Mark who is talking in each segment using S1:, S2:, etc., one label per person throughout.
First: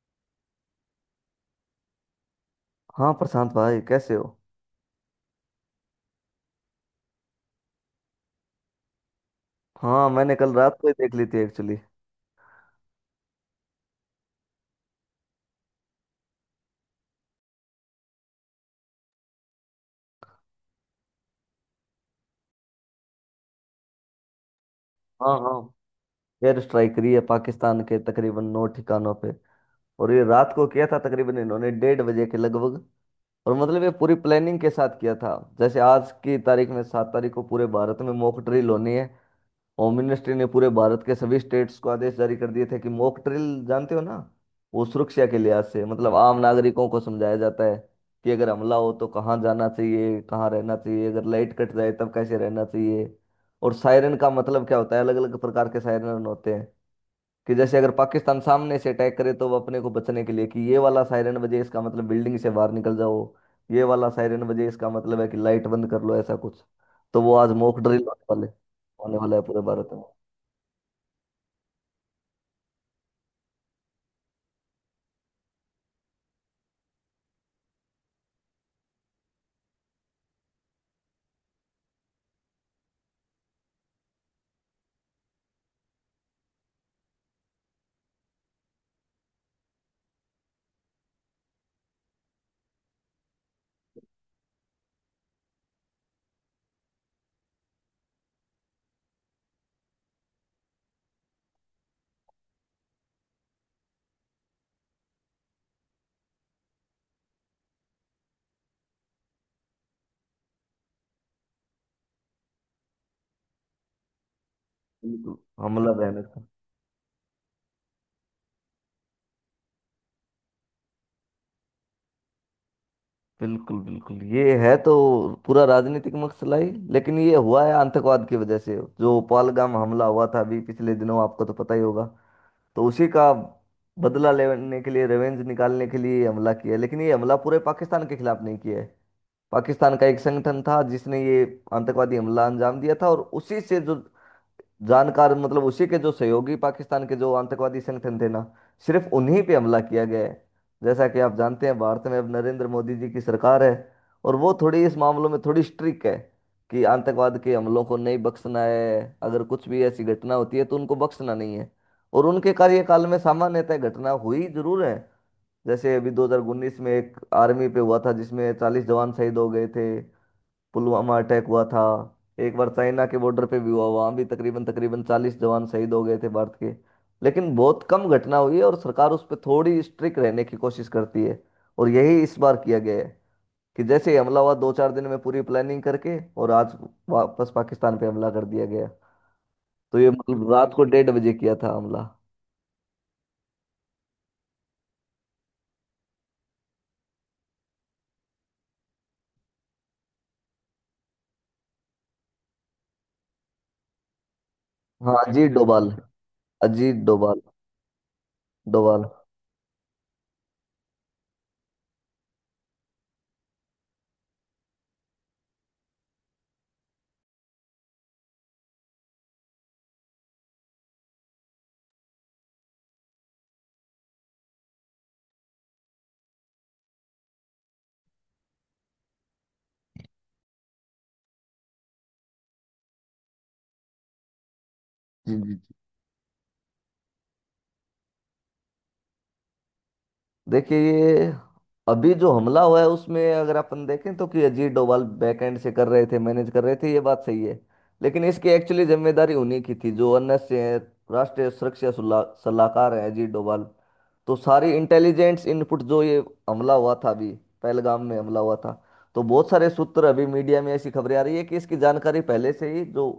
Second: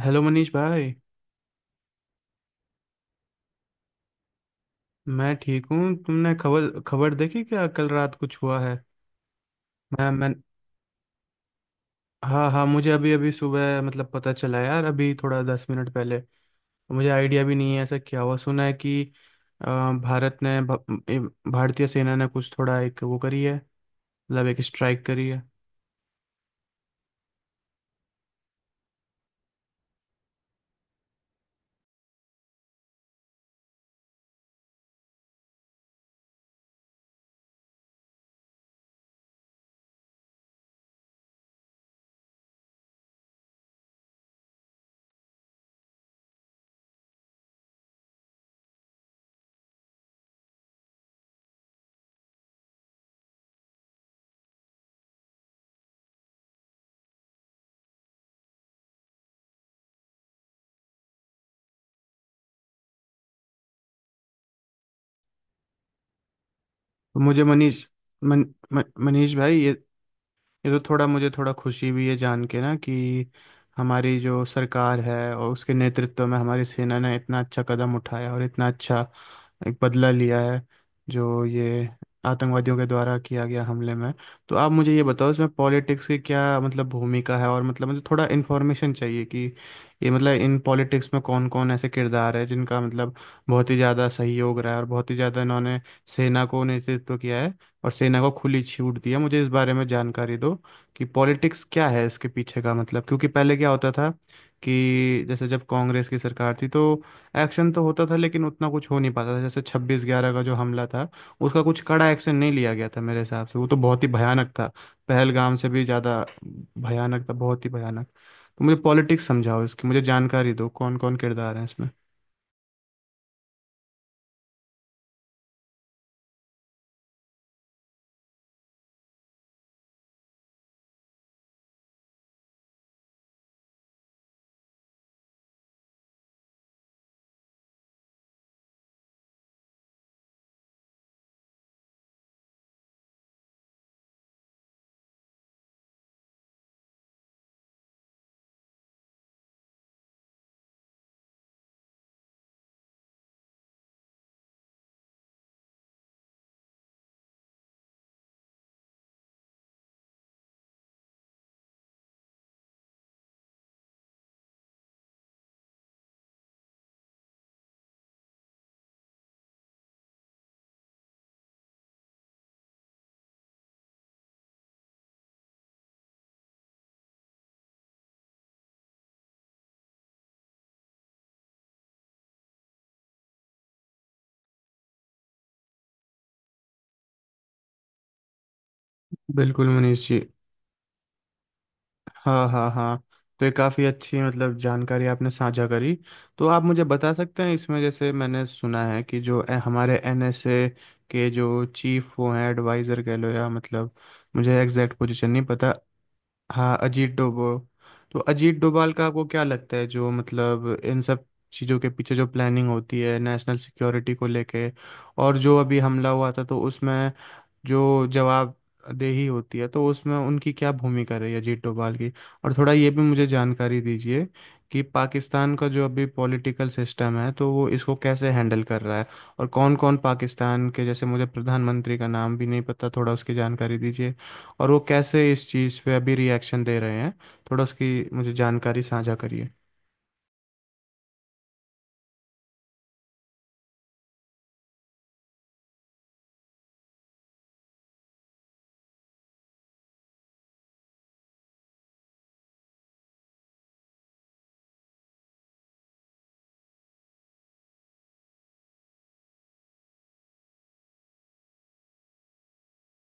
S1: Hello Manish भाई।
S2: हाँ प्रशांत भाई, कैसे हो।
S1: मैं ठीक हूँ। तुमने खबर खबर देखी क्या, कल रात कुछ हुआ है?
S2: हाँ,
S1: मैं
S2: मैंने कल रात को ही देख ली थी एक्चुअली।
S1: हाँ हाँ, मुझे अभी अभी सुबह मतलब पता चला यार, अभी थोड़ा 10 मिनट पहले। मुझे आइडिया भी नहीं है ऐसा क्या हुआ। सुना है कि अ, भारत ने भारतीय सेना ने कुछ थोड़ा एक वो करी है। मतलब एक स्ट्राइक करी
S2: हाँ
S1: है।
S2: हाँ, एयर स्ट्राइक करी है पाकिस्तान के तकरीबन 9 ठिकानों पे। और ये रात को किया था तकरीबन इन्होंने 1:30 बजे के लगभग। और मतलब ये पूरी प्लानिंग के साथ किया था। जैसे आज की तारीख में 7 तारीख को पूरे भारत में मॉक ड्रिल होनी है। होममिनिस्ट्री ने पूरे भारत के सभी स्टेट्स को आदेश जारी कर दिए थे कि मॉक ड्रिल, जानते हो ना। वो सुरक्षा के लिहाज से मतलब आम नागरिकों को समझाया जाता है कि अगर हमला हो तो कहाँ जाना चाहिए, कहाँ रहना चाहिए, अगर लाइट कट जाए तब कैसे रहना चाहिए। और सायरन का मतलब क्या होता है, अलग अलग प्रकार के सायरन होते हैं। कि जैसे अगर पाकिस्तान सामने से अटैक करे तो वो अपने को बचने के लिए कि ये वाला सायरन बजे इसका मतलब बिल्डिंग से बाहर निकल जाओ। ये वाला सायरन बजे इसका मतलब है कि लाइट बंद कर लो, ऐसा कुछ।
S1: तो
S2: तो वो
S1: मुझे
S2: आज मॉक
S1: मनीष
S2: ड्रिल होने
S1: मन,
S2: वाले,
S1: मन,
S2: होने
S1: मनीष
S2: वाला है
S1: भाई,
S2: पूरे भारत में।
S1: ये तो थोड़ा मुझे थोड़ा खुशी भी है जान के ना कि हमारी जो सरकार है और उसके नेतृत्व में हमारी सेना ने इतना अच्छा कदम उठाया, और इतना अच्छा एक बदला लिया है, जो ये आतंकवादियों के द्वारा किया गया हमले में। तो आप मुझे ये बताओ, इसमें पॉलिटिक्स की क्या मतलब भूमिका है, और मतलब मुझे थोड़ा इन्फॉर्मेशन चाहिए कि ये मतलब इन पॉलिटिक्स में कौन कौन ऐसे किरदार है जिनका मतलब बहुत ही ज़्यादा सहयोग रहा है और बहुत ही ज़्यादा इन्होंने सेना को नेतृत्व किया है और सेना को खुली छूट दी है। मुझे इस बारे में जानकारी दो कि पॉलिटिक्स क्या है इसके पीछे का मतलब, क्योंकि पहले क्या होता था कि जैसे जब कांग्रेस की सरकार थी तो एक्शन तो होता था, लेकिन उतना कुछ हो नहीं पाता था। जैसे 26/11 का जो हमला था उसका कुछ कड़ा एक्शन नहीं लिया गया था मेरे हिसाब से, वो तो बहुत ही भयानक था,
S2: बिल्कुल।
S1: पहलगाम से भी
S2: हमला
S1: ज़्यादा
S2: बयान था।
S1: भयानक था, बहुत ही भयानक। तो मुझे पॉलिटिक्स समझाओ, इसकी मुझे जानकारी दो, कौन कौन किरदार हैं इसमें।
S2: बिल्कुल बिल्कुल, ये है तो पूरा राजनीतिक मसला ही। लेकिन ये हुआ है आतंकवाद की वजह से। जो पहलगाम हमला हुआ था अभी पिछले दिनों, आपको तो पता ही होगा। तो उसी का बदला लेने के लिए, रिवेंज निकालने के लिए ये हमला किया है। लेकिन ये हमला पूरे पाकिस्तान के खिलाफ नहीं किया है। पाकिस्तान का एक संगठन था जिसने ये आतंकवादी हमला अंजाम दिया था, और उसी से जो जानकार मतलब उसी के जो सहयोगी पाकिस्तान के जो आतंकवादी संगठन थे ना, सिर्फ उन्हीं पे हमला किया गया है। जैसा कि आप जानते हैं, भारत में अब नरेंद्र मोदी जी की सरकार है और वो थोड़ी इस मामलों में थोड़ी स्ट्रिक्ट है कि आतंकवाद के हमलों को नहीं बख्शना है। अगर कुछ भी ऐसी घटना होती है तो उनको बख्शना नहीं है। और उनके कार्यकाल में सामान्यतः घटना हुई जरूर है। जैसे अभी 2019 में एक आर्मी पे हुआ था जिसमें 40 जवान शहीद हो गए थे। पुलवामा अटैक हुआ था। एक बार चाइना के बॉर्डर पे भी हुआ, वहाँ भी तकरीबन तकरीबन 40 जवान शहीद हो गए थे भारत के। लेकिन बहुत कम घटना हुई है और सरकार उस पर थोड़ी स्ट्रिक्ट रहने की कोशिश करती है। और यही इस बार किया गया है कि जैसे ही हमला हुआ, दो चार दिन में पूरी प्लानिंग करके और आज वापस पाकिस्तान पे हमला कर दिया गया।
S1: बिल्कुल
S2: तो
S1: मनीष
S2: ये
S1: जी।
S2: मतलब रात को 1:30 बजे किया था हमला।
S1: हाँ हाँ हाँ, तो ये काफ़ी अच्छी मतलब जानकारी आपने साझा करी। तो आप मुझे बता सकते हैं, इसमें जैसे मैंने सुना है कि जो हमारे एनएसए के जो चीफ वो हैं, एडवाइज़र कह लो या मतलब, मुझे एग्जैक्ट
S2: हाँ,
S1: पोजीशन नहीं पता। हाँ
S2: अजीत
S1: अजीत
S2: डोभाल
S1: डोबो। तो अजीत डोभाल का
S2: डोभाल
S1: आपको क्या लगता है, जो मतलब इन सब चीज़ों के पीछे जो प्लानिंग होती है नेशनल सिक्योरिटी को लेके, और जो अभी हमला हुआ था तो उसमें जो जवाबदेही होती है तो उसमें उनकी क्या भूमिका रही है अजीत डोभाल की? और थोड़ा ये भी मुझे जानकारी दीजिए कि पाकिस्तान का जो अभी पॉलिटिकल सिस्टम है तो वो इसको कैसे हैंडल कर रहा है, और कौन कौन पाकिस्तान के, जैसे मुझे प्रधानमंत्री का नाम भी नहीं पता, थोड़ा उसकी जानकारी दीजिए, और वो कैसे
S2: जी
S1: इस
S2: जी।
S1: चीज़ पे अभी रिएक्शन दे रहे हैं। थोड़ा उसकी मुझे जानकारी साझा करिए।
S2: देखिए, ये अभी जो हमला हुआ है उसमें अगर अपन देखें तो कि अजीत डोभाल बैकएंड से कर रहे थे, मैनेज कर रहे थे, ये बात सही है। लेकिन इसकी एक्चुअली जिम्मेदारी उन्हीं की थी, जो अन्य से हैं, राष्ट्रीय सुरक्षा सलाहकार हैं अजीत डोभाल। तो सारी इंटेलिजेंस इनपुट, जो ये हमला हुआ था अभी पहलगाम में हमला हुआ था, तो बहुत सारे सूत्र अभी मीडिया में ऐसी खबरें आ रही है कि इसकी जानकारी पहले से ही जो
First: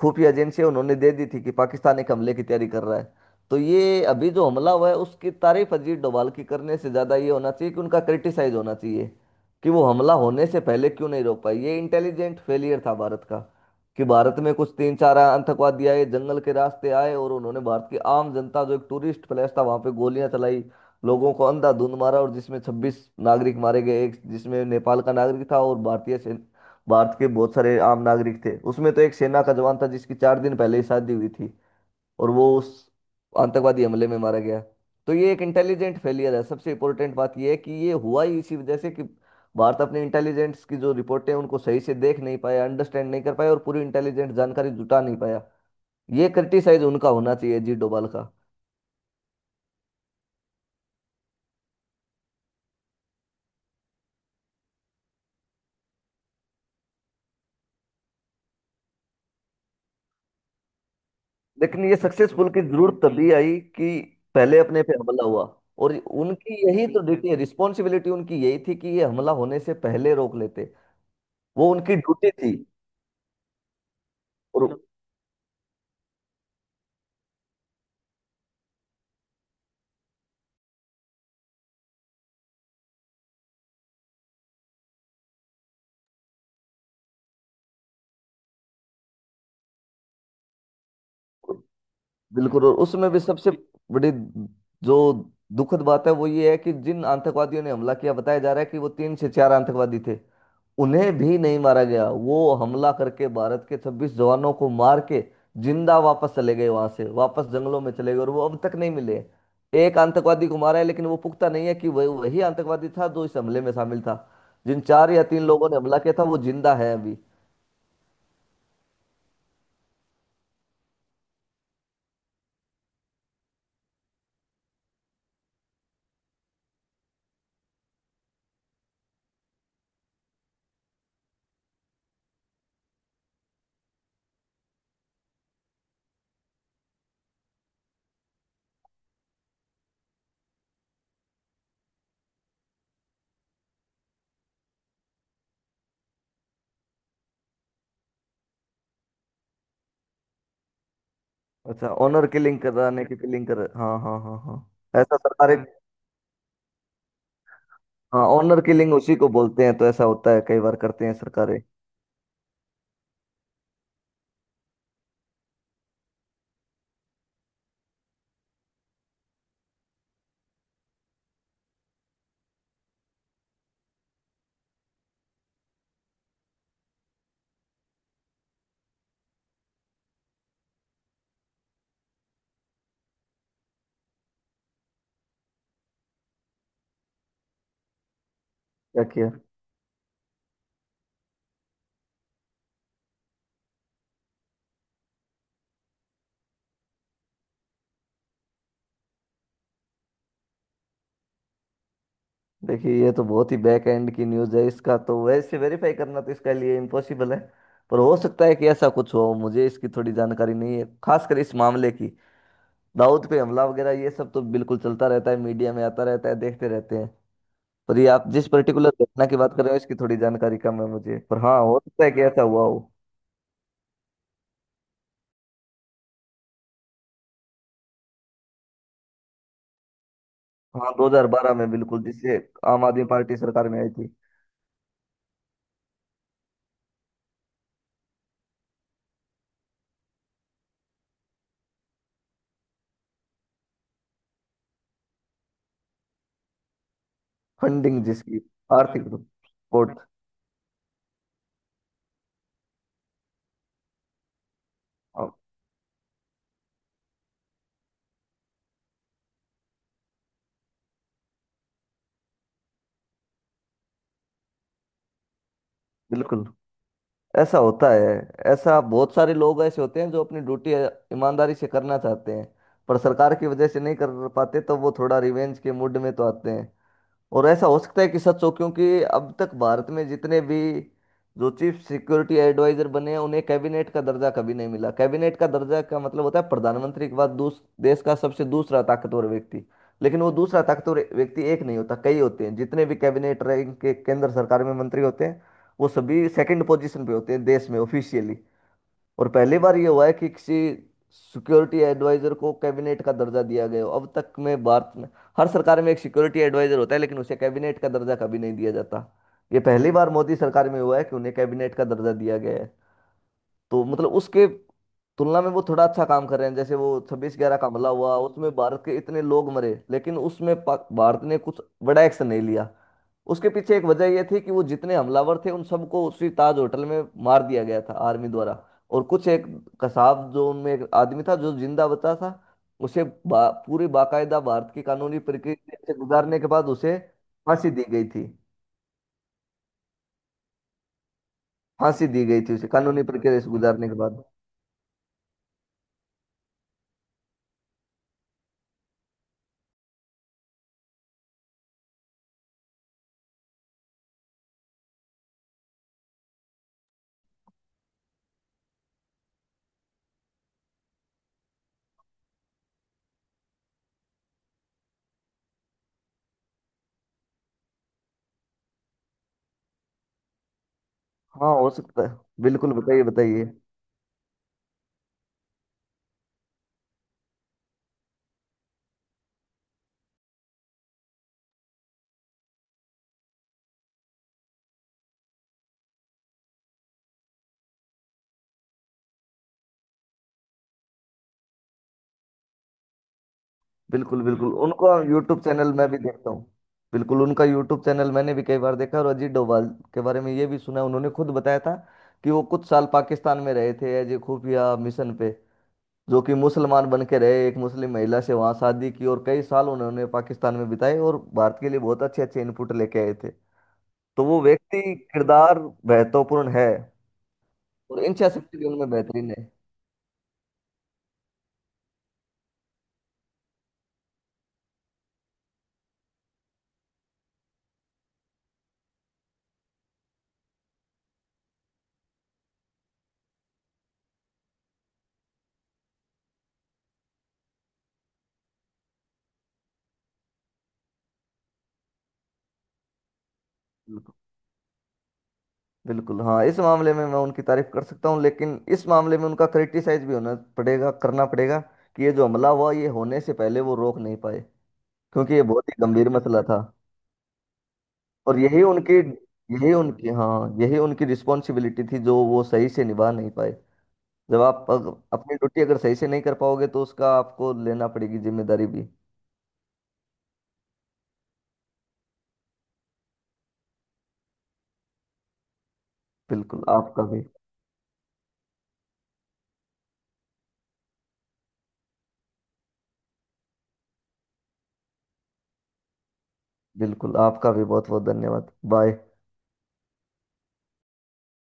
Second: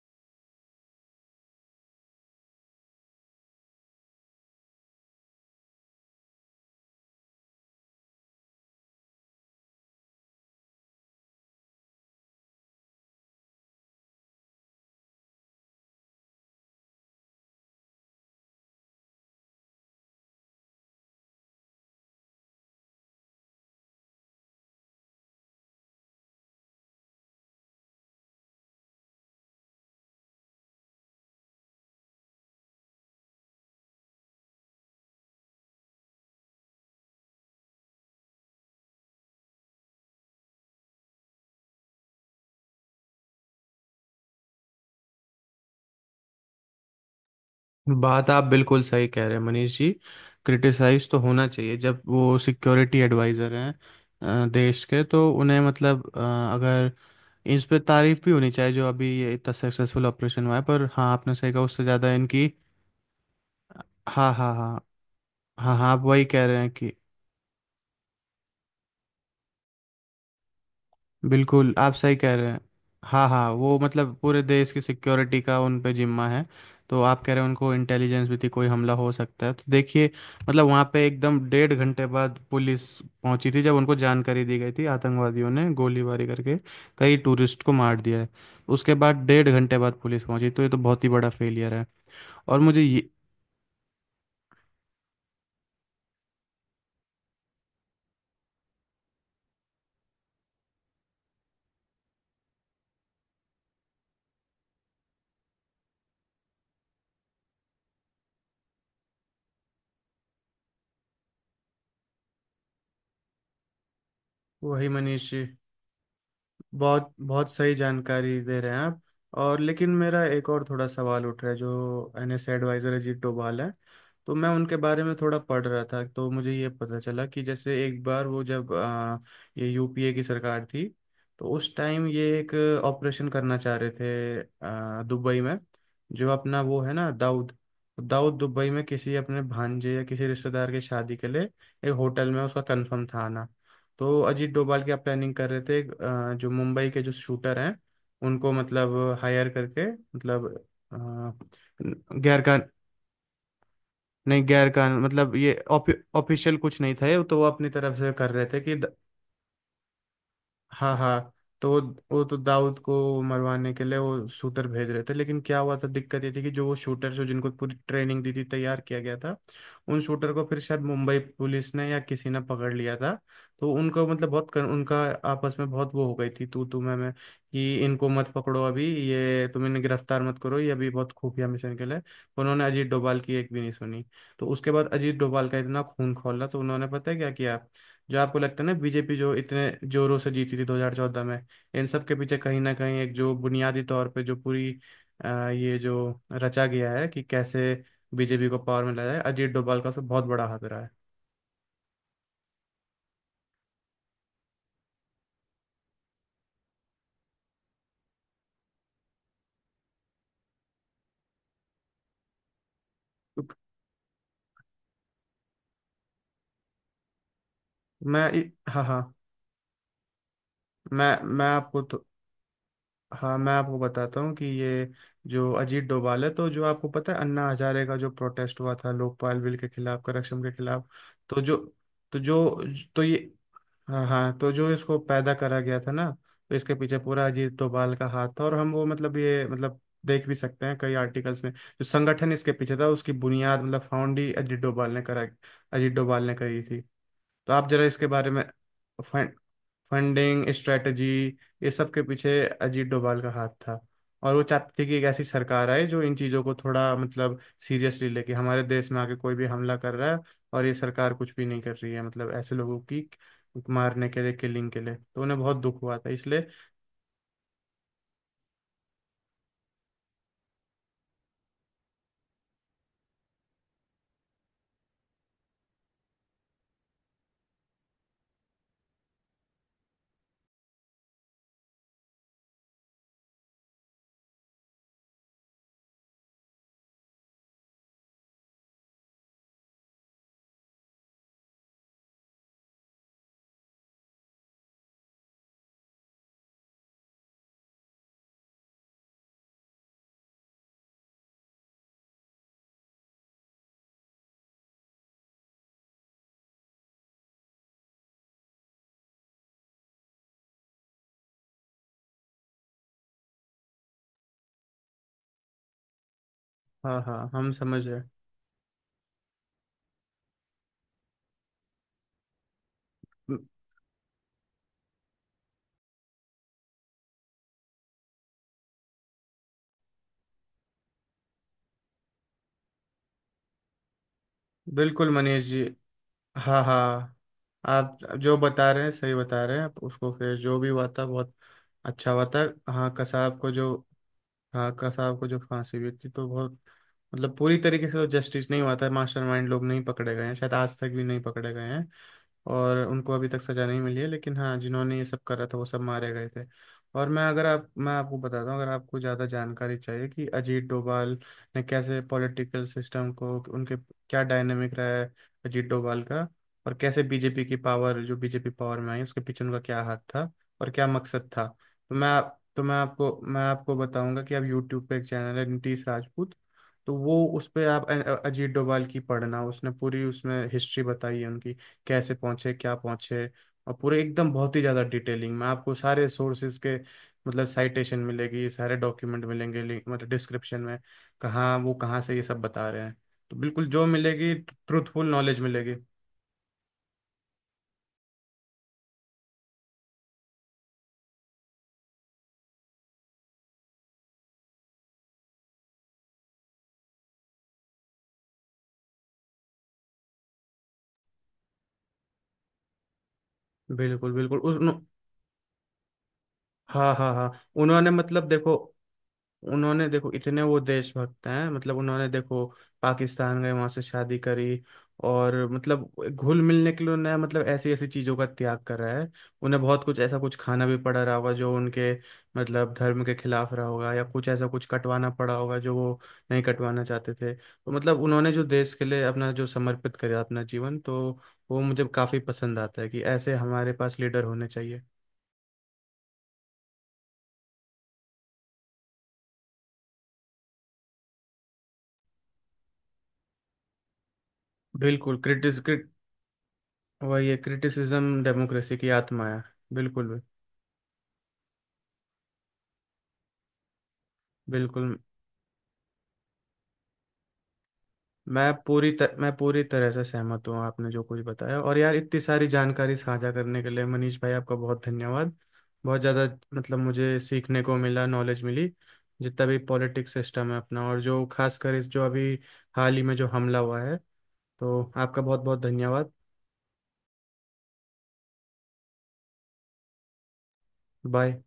S2: खुफिया एजेंसियां, उन्होंने दे दी थी कि पाकिस्तान एक हमले की तैयारी कर रहा है। तो ये अभी जो हमला हुआ है, उसकी तारीफ अजीत डोभाल की करने से ज़्यादा ये होना चाहिए कि उनका क्रिटिसाइज होना चाहिए कि वो हमला होने से पहले क्यों नहीं रोक पाए। ये इंटेलिजेंट फेलियर था भारत का। कि भारत में कुछ तीन चार आतंकवादी आए, जंगल के रास्ते आए, और उन्होंने भारत की आम जनता, जो एक टूरिस्ट प्लेस था वहां पे, गोलियां चलाई, लोगों को अंधाधुंध मारा, और जिसमें 26 नागरिक मारे गए। एक जिसमें नेपाल का नागरिक था, और भारतीय भारत के बहुत सारे आम नागरिक थे उसमें। तो एक सेना का जवान था जिसकी चार दिन पहले ही शादी हुई थी और वो उस आतंकवादी हमले में मारा गया। तो ये एक इंटेलिजेंट फेलियर है। सबसे इंपॉर्टेंट बात ये है कि ये हुआ ही इसी वजह से कि भारत अपने इंटेलिजेंस की जो रिपोर्टें हैं, उनको सही से देख नहीं पाया, अंडरस्टैंड नहीं कर पाया, और पूरी इंटेलिजेंट जानकारी जुटा नहीं पाया। ये क्रिटिसाइज उनका होना चाहिए जी, डोभाल
S1: बात
S2: का।
S1: आप बिल्कुल सही कह रहे हैं मनीष जी। क्रिटिसाइज तो होना चाहिए, जब वो सिक्योरिटी एडवाइज़र हैं देश के, तो उन्हें मतलब अगर इस पे तारीफ भी होनी चाहिए जो अभी ये इतना सक्सेसफुल ऑपरेशन हुआ है, पर हाँ आपने सही कहा, उससे
S2: लेकिन ये
S1: ज़्यादा इनकी।
S2: सक्सेसफुल की जरूरत तभी आई कि
S1: हाँ हाँ
S2: पहले
S1: हाँ
S2: अपने पे हमला हुआ।
S1: हाँ। हाँ,
S2: और
S1: आप वही कह
S2: उनकी
S1: रहे हैं
S2: यही
S1: कि
S2: तो ड्यूटी है, रिस्पॉन्सिबिलिटी उनकी यही थी कि ये हमला होने से पहले रोक लेते। वो
S1: बिल्कुल आप
S2: उनकी
S1: सही
S2: ड्यूटी
S1: कह रहे
S2: थी।
S1: हैं। हाँ हाँ, वो मतलब पूरे देश
S2: और
S1: की सिक्योरिटी का उन पे जिम्मा है। तो आप कह रहे हैं उनको इंटेलिजेंस भी थी, कोई हमला हो सकता है, तो देखिए मतलब वहाँ पे एकदम डेढ़ घंटे बाद पुलिस पहुंची थी, जब उनको जानकारी दी गई थी आतंकवादियों ने गोलीबारी करके कई टूरिस्ट को मार दिया है। उसके बाद डेढ़ घंटे बाद पुलिस पहुंची, तो ये तो बहुत ही बड़ा फेलियर है। और
S2: बिल्कुल, और
S1: मुझे ये
S2: उसमें भी सबसे बड़ी जो दुखद बात है वो ये है कि जिन आतंकवादियों ने हमला किया, बताया जा रहा है कि वो तीन से चार आतंकवादी थे, उन्हें भी नहीं मारा गया। वो हमला करके भारत के 26 जवानों को मार के जिंदा वापस चले गए, वहां से वापस जंगलों में चले गए, और वो अब तक नहीं मिले। एक आतंकवादी को मारा है, लेकिन वो पुख्ता नहीं है कि वह वही आतंकवादी था जो इस हमले में शामिल था। जिन
S1: वही
S2: चार या
S1: मनीष
S2: तीन
S1: जी,
S2: लोगों ने हमला किया था वो जिंदा है
S1: बहुत
S2: अभी।
S1: बहुत सही जानकारी दे रहे हैं आप। और लेकिन मेरा एक और थोड़ा सवाल उठ रहा है, जो एनएस एडवाइजर अजीत डोभाल है तो मैं उनके बारे में थोड़ा पढ़ रहा था, तो मुझे ये पता चला कि जैसे एक बार वो जब ये यूपीए की सरकार थी तो उस टाइम ये एक ऑपरेशन करना चाह रहे थे दुबई में, जो अपना वो है ना, दाऊद। तो दाऊद दुबई में किसी अपने भांजे या किसी रिश्तेदार की शादी के लिए एक होटल में उसका कंफर्म था आना। तो अजीत डोभाल की आप प्लानिंग कर रहे थे जो मुंबई के जो शूटर हैं उनको मतलब हायर करके मतलब,
S2: अच्छा, ऑनर
S1: गैर
S2: किलिंग
S1: कान,
S2: कराने की, किलिंग कर। हाँ हाँ हाँ
S1: नहीं
S2: हाँ।
S1: गैर कान
S2: ऐसा
S1: मतलब ये
S2: सरकारें।
S1: ऑफिशियल कुछ नहीं था, ये तो वो अपनी तरफ से
S2: हाँ,
S1: कर रहे थे
S2: ऑनर
S1: कि
S2: किलिंग उसी को बोलते हैं। तो ऐसा होता है, कई बार
S1: हाँ
S2: करते हैं
S1: हाँ।
S2: सरकारें।
S1: तो वो तो दाऊद को मरवाने के लिए वो शूटर भेज रहे थे, लेकिन क्या हुआ था, दिक्कत ये थी कि जो वो शूटर, जो जिनको पूरी ट्रेनिंग दी थी तैयार किया गया था, उन शूटर को फिर शायद मुंबई पुलिस ने या किसी ने पकड़ लिया था। तो उनको मतलब उनका आपस में बहुत वो हो गई थी तू तू मैं, कि इनको मत पकड़ो अभी, ये तुम इन्हें गिरफ्तार मत करो, ये अभी बहुत खुफिया मिशन के लिए। उन्होंने अजीत डोभाल की एक भी नहीं सुनी। तो उसके बाद अजीत डोभाल का इतना खून खौला, तो उन्होंने, पता है क्या किया, जो आपको लगता है ना
S2: क्या
S1: बीजेपी
S2: किया।
S1: जो इतने जोरों से जीती थी 2014 में, इन सब के पीछे कहीं ना कहीं एक जो बुनियादी तौर पे जो पूरी ये जो रचा गया है कि कैसे बीजेपी को पावर में लाया जाए, अजीत डोभाल का उसमें बहुत बड़ा हाथ रहा है।
S2: देखिए, ये तो बहुत ही बैक एंड की न्यूज़ है। इसका तो वैसे वेरीफाई करना तो इसके लिए इम्पॉसिबल है। पर हो सकता है कि ऐसा कुछ हो, मुझे इसकी थोड़ी जानकारी नहीं है खासकर इस मामले की। दाऊद पे
S1: तो
S2: हमला वगैरह ये सब तो बिल्कुल चलता रहता है, मीडिया में आता रहता है, देखते रहते हैं। पर ये आप जिस
S1: हाँ
S2: पर्टिकुलर
S1: हाँ,
S2: घटना की बात कर रहे हो, इसकी थोड़ी जानकारी कम है मुझे, पर
S1: मैं
S2: हाँ, हो
S1: आपको
S2: सकता
S1: तो
S2: है कि ऐसा हुआ हो।
S1: हाँ, मैं आपको बताता हूँ कि ये जो अजीत डोभाल है, तो जो आपको पता है अन्ना हजारे का जो प्रोटेस्ट हुआ था लोकपाल बिल के खिलाफ करप्शन के खिलाफ,
S2: हाँ,
S1: तो
S2: 2012
S1: जो
S2: में बिल्कुल,
S1: तो
S2: जिससे
S1: जो
S2: आम
S1: तो
S2: आदमी
S1: ये
S2: पार्टी सरकार में आई
S1: हाँ
S2: थी।
S1: हाँ, तो जो इसको पैदा करा गया था ना, तो इसके पीछे पूरा अजीत डोभाल का हाथ था। और हम वो मतलब ये मतलब देख भी सकते हैं कई आर्टिकल्स में, जो संगठन इसके पीछे था उसकी बुनियाद मतलब फाउंड ही अजीत डोभाल ने करा, अजीत डोभाल ने करी थी। तो आप जरा
S2: फंडिंग
S1: इसके बारे
S2: जिसकी,
S1: में,
S2: आर्थिक सपोर्ट।
S1: फंडिंग स्ट्रेटजी, ये सब के पीछे अजीत डोभाल का हाथ था। और वो चाहते थे कि एक ऐसी
S2: हाँ,
S1: सरकार आए जो इन चीज़ों को थोड़ा मतलब सीरियसली लेके, हमारे देश में आके कोई भी हमला कर रहा है और ये सरकार कुछ भी नहीं कर रही है, मतलब ऐसे लोगों की मारने के लिए, किलिंग के लिए, तो उन्हें बहुत दुख हुआ था इसलिए।
S2: बिल्कुल, ऐसा होता है। ऐसा बहुत सारे लोग ऐसे होते हैं जो अपनी ड्यूटी ईमानदारी से करना चाहते हैं, पर सरकार की वजह से नहीं कर पाते तो वो थोड़ा रिवेंज के मूड में तो आते हैं। और ऐसा हो सकता है कि सच हो, क्योंकि अब तक भारत में जितने भी जो चीफ सिक्योरिटी एडवाइजर बने हैं, उन्हें कैबिनेट का दर्जा कभी नहीं मिला। कैबिनेट का दर्जा का मतलब होता है प्रधानमंत्री के बाद दूस देश का सबसे दूसरा ताकतवर व्यक्ति। लेकिन वो दूसरा ताकतवर व्यक्ति एक नहीं होता, कई होते हैं। जितने भी कैबिनेट रैंक के केंद्र सरकार में मंत्री होते हैं, वो सभी सेकंड पोजीशन पे होते हैं देश में ऑफिशियली। और पहली बार ये हुआ है कि किसी सिक्योरिटी एडवाइजर को कैबिनेट का दर्जा दिया गया हो अब तक में भारत में। हर सरकार में एक सिक्योरिटी एडवाइजर होता है, लेकिन उसे कैबिनेट का दर्जा कभी नहीं दिया जाता। ये पहली बार मोदी सरकार में हुआ है कि उन्हें कैबिनेट का दर्जा दिया गया है। तो मतलब उसके तुलना में वो थोड़ा अच्छा काम कर रहे हैं। जैसे वो
S1: हाँ हाँ
S2: छब्बीस
S1: हम
S2: ग्यारह का
S1: समझ
S2: हमला
S1: रहे।
S2: हुआ उसमें भारत के इतने लोग मरे, लेकिन उसमें भारत ने कुछ बड़ा एक्शन नहीं लिया। उसके पीछे एक वजह यह थी कि वो जितने हमलावर थे उन सबको उसी ताज होटल में मार दिया गया था आर्मी द्वारा। और कुछ एक कसाब जो उनमें एक आदमी था जो जिंदा बचा था, उसे पूरी बाकायदा भारत की
S1: बिल्कुल
S2: कानूनी
S1: मनीष जी।
S2: प्रक्रिया से गुजारने के
S1: हाँ
S2: बाद उसे
S1: हाँ,
S2: फांसी दी
S1: आप
S2: गई थी।
S1: जो बता रहे हैं सही बता रहे हैं आप, उसको फिर जो भी हुआ था बहुत
S2: फांसी
S1: अच्छा
S2: दी
S1: हुआ
S2: गई
S1: था।
S2: थी उसे
S1: हाँ
S2: कानूनी प्रक्रिया
S1: कसाब
S2: से
S1: को जो
S2: गुजारने के बाद।
S1: हाँ कसाब को जो फांसी हुई थी तो बहुत मतलब पूरी तरीके से तो जस्टिस नहीं हुआ था, मास्टरमाइंड लोग नहीं पकड़े गए हैं, शायद आज तक भी नहीं पकड़े गए हैं और उनको अभी तक सजा नहीं मिली है, लेकिन हाँ जिन्होंने ये सब करा था वो सब मारे गए थे। और मैं, अगर आप, मैं आपको बताता हूँ अगर आपको ज़्यादा जानकारी चाहिए कि अजीत डोभाल ने कैसे पॉलिटिकल सिस्टम को, उनके क्या डायनेमिक रहा है अजीत डोभाल का, और कैसे बीजेपी की पावर जो बीजेपी पावर में आई उसके पीछे उनका क्या हाथ था और क्या मकसद था।
S2: हाँ, हो
S1: तो
S2: सकता
S1: मैं
S2: है।
S1: आप
S2: बिल्कुल, बताइए
S1: मैं
S2: बताइए।
S1: आपको बताऊंगा कि आप यूट्यूब पे, एक चैनल है नीतीश राजपूत, तो वो उस पे आप अजीत डोभाल की पढ़ना, उसने पूरी उसमें हिस्ट्री बताई है उनकी, कैसे पहुंचे क्या पहुंचे, और पूरे एकदम बहुत ही ज़्यादा डिटेलिंग में आपको सारे सोर्सेज के मतलब साइटेशन मिलेगी, सारे डॉक्यूमेंट मिलेंगे, मतलब डिस्क्रिप्शन में कहाँ वो कहाँ से ये सब बता रहे हैं। तो बिल्कुल जो
S2: बिल्कुल
S1: मिलेगी
S2: बिल्कुल, हम्म, उनको
S1: ट्रूथफुल नॉलेज
S2: यूट्यूब चैनल
S1: मिलेगी।
S2: मैं भी देखता हूँ। बिल्कुल, उनका यूट्यूब चैनल मैंने भी कई बार देखा। और अजीत डोभाल के बारे में ये भी सुना है, उन्होंने खुद बताया था कि वो कुछ साल पाकिस्तान में रहे थे एज ए खुफिया मिशन पे। जो कि मुसलमान बन के रहे, एक मुस्लिम महिला से वहाँ शादी की, और कई साल उन्होंने पाकिस्तान में बिताए और भारत के लिए बहुत अच्छे अच्छे इनपुट लेके आए थे।
S1: बिल्कुल
S2: तो
S1: बिल्कुल,
S2: वो व्यक्ति, किरदार महत्वपूर्ण है।
S1: हाँ हाँ हाँ। उन्होंने
S2: और
S1: मतलब
S2: इच्छा
S1: देखो
S2: शक्ति भी उनमें बेहतरीन है।
S1: उन्होंने देखो इतने वो देशभक्त हैं, मतलब उन्होंने देखो पाकिस्तान गए, वहां से शादी करी, और मतलब घुल मिलने के लिए उन्हें मतलब ऐसी ऐसी चीजों का त्याग कर रहा है। उन्हें बहुत कुछ ऐसा कुछ खाना भी पड़ा रहा होगा जो उनके मतलब धर्म के खिलाफ रहा होगा, या कुछ ऐसा कुछ कटवाना पड़ा होगा जो वो नहीं कटवाना चाहते थे। तो मतलब उन्होंने जो देश के लिए अपना जो समर्पित करा अपना जीवन, तो वो मुझे काफी पसंद आता है कि ऐसे हमारे पास
S2: बिल्कुल।
S1: लीडर होने चाहिए।
S2: बिल्कुल हाँ, इस मामले में मैं उनकी तारीफ कर सकता हूँ, लेकिन इस मामले में उनका क्रिटिसाइज भी होना पड़ेगा, करना पड़ेगा कि ये जो हमला हुआ ये होने से पहले वो रोक नहीं पाए,
S1: बिल्कुल
S2: क्योंकि ये
S1: क्रिटिस
S2: बहुत ही गंभीर मसला था।
S1: वही है, क्रिटिसिज्म
S2: और यही
S1: डेमोक्रेसी की
S2: उनकी
S1: आत्मा है।
S2: यही
S1: बिल्कुल
S2: उनकी
S1: भी
S2: हाँ यही उनकी रिस्पॉन्सिबिलिटी थी जो वो सही से निभा नहीं पाए। जब आप
S1: बिल्कुल।
S2: अपनी ड्यूटी अगर सही से नहीं कर पाओगे तो उसका आपको लेना पड़ेगी जिम्मेदारी भी।
S1: मैं पूरी तरह से सहमत हूँ, आपने जो कुछ बताया। और यार, इतनी सारी जानकारी साझा करने के लिए मनीष भाई आपका बहुत धन्यवाद, बहुत ज़्यादा।
S2: बिल्कुल
S1: मतलब
S2: आपका
S1: मुझे
S2: भी।
S1: सीखने को मिला, नॉलेज मिली, जितना भी पॉलिटिक्स सिस्टम है अपना, और जो खासकर इस जो अभी हाल ही में जो हमला हुआ है, तो आपका बहुत बहुत धन्यवाद।
S2: बिल्कुल आपका भी बहुत बहुत धन्यवाद। बाय।
S1: बाय।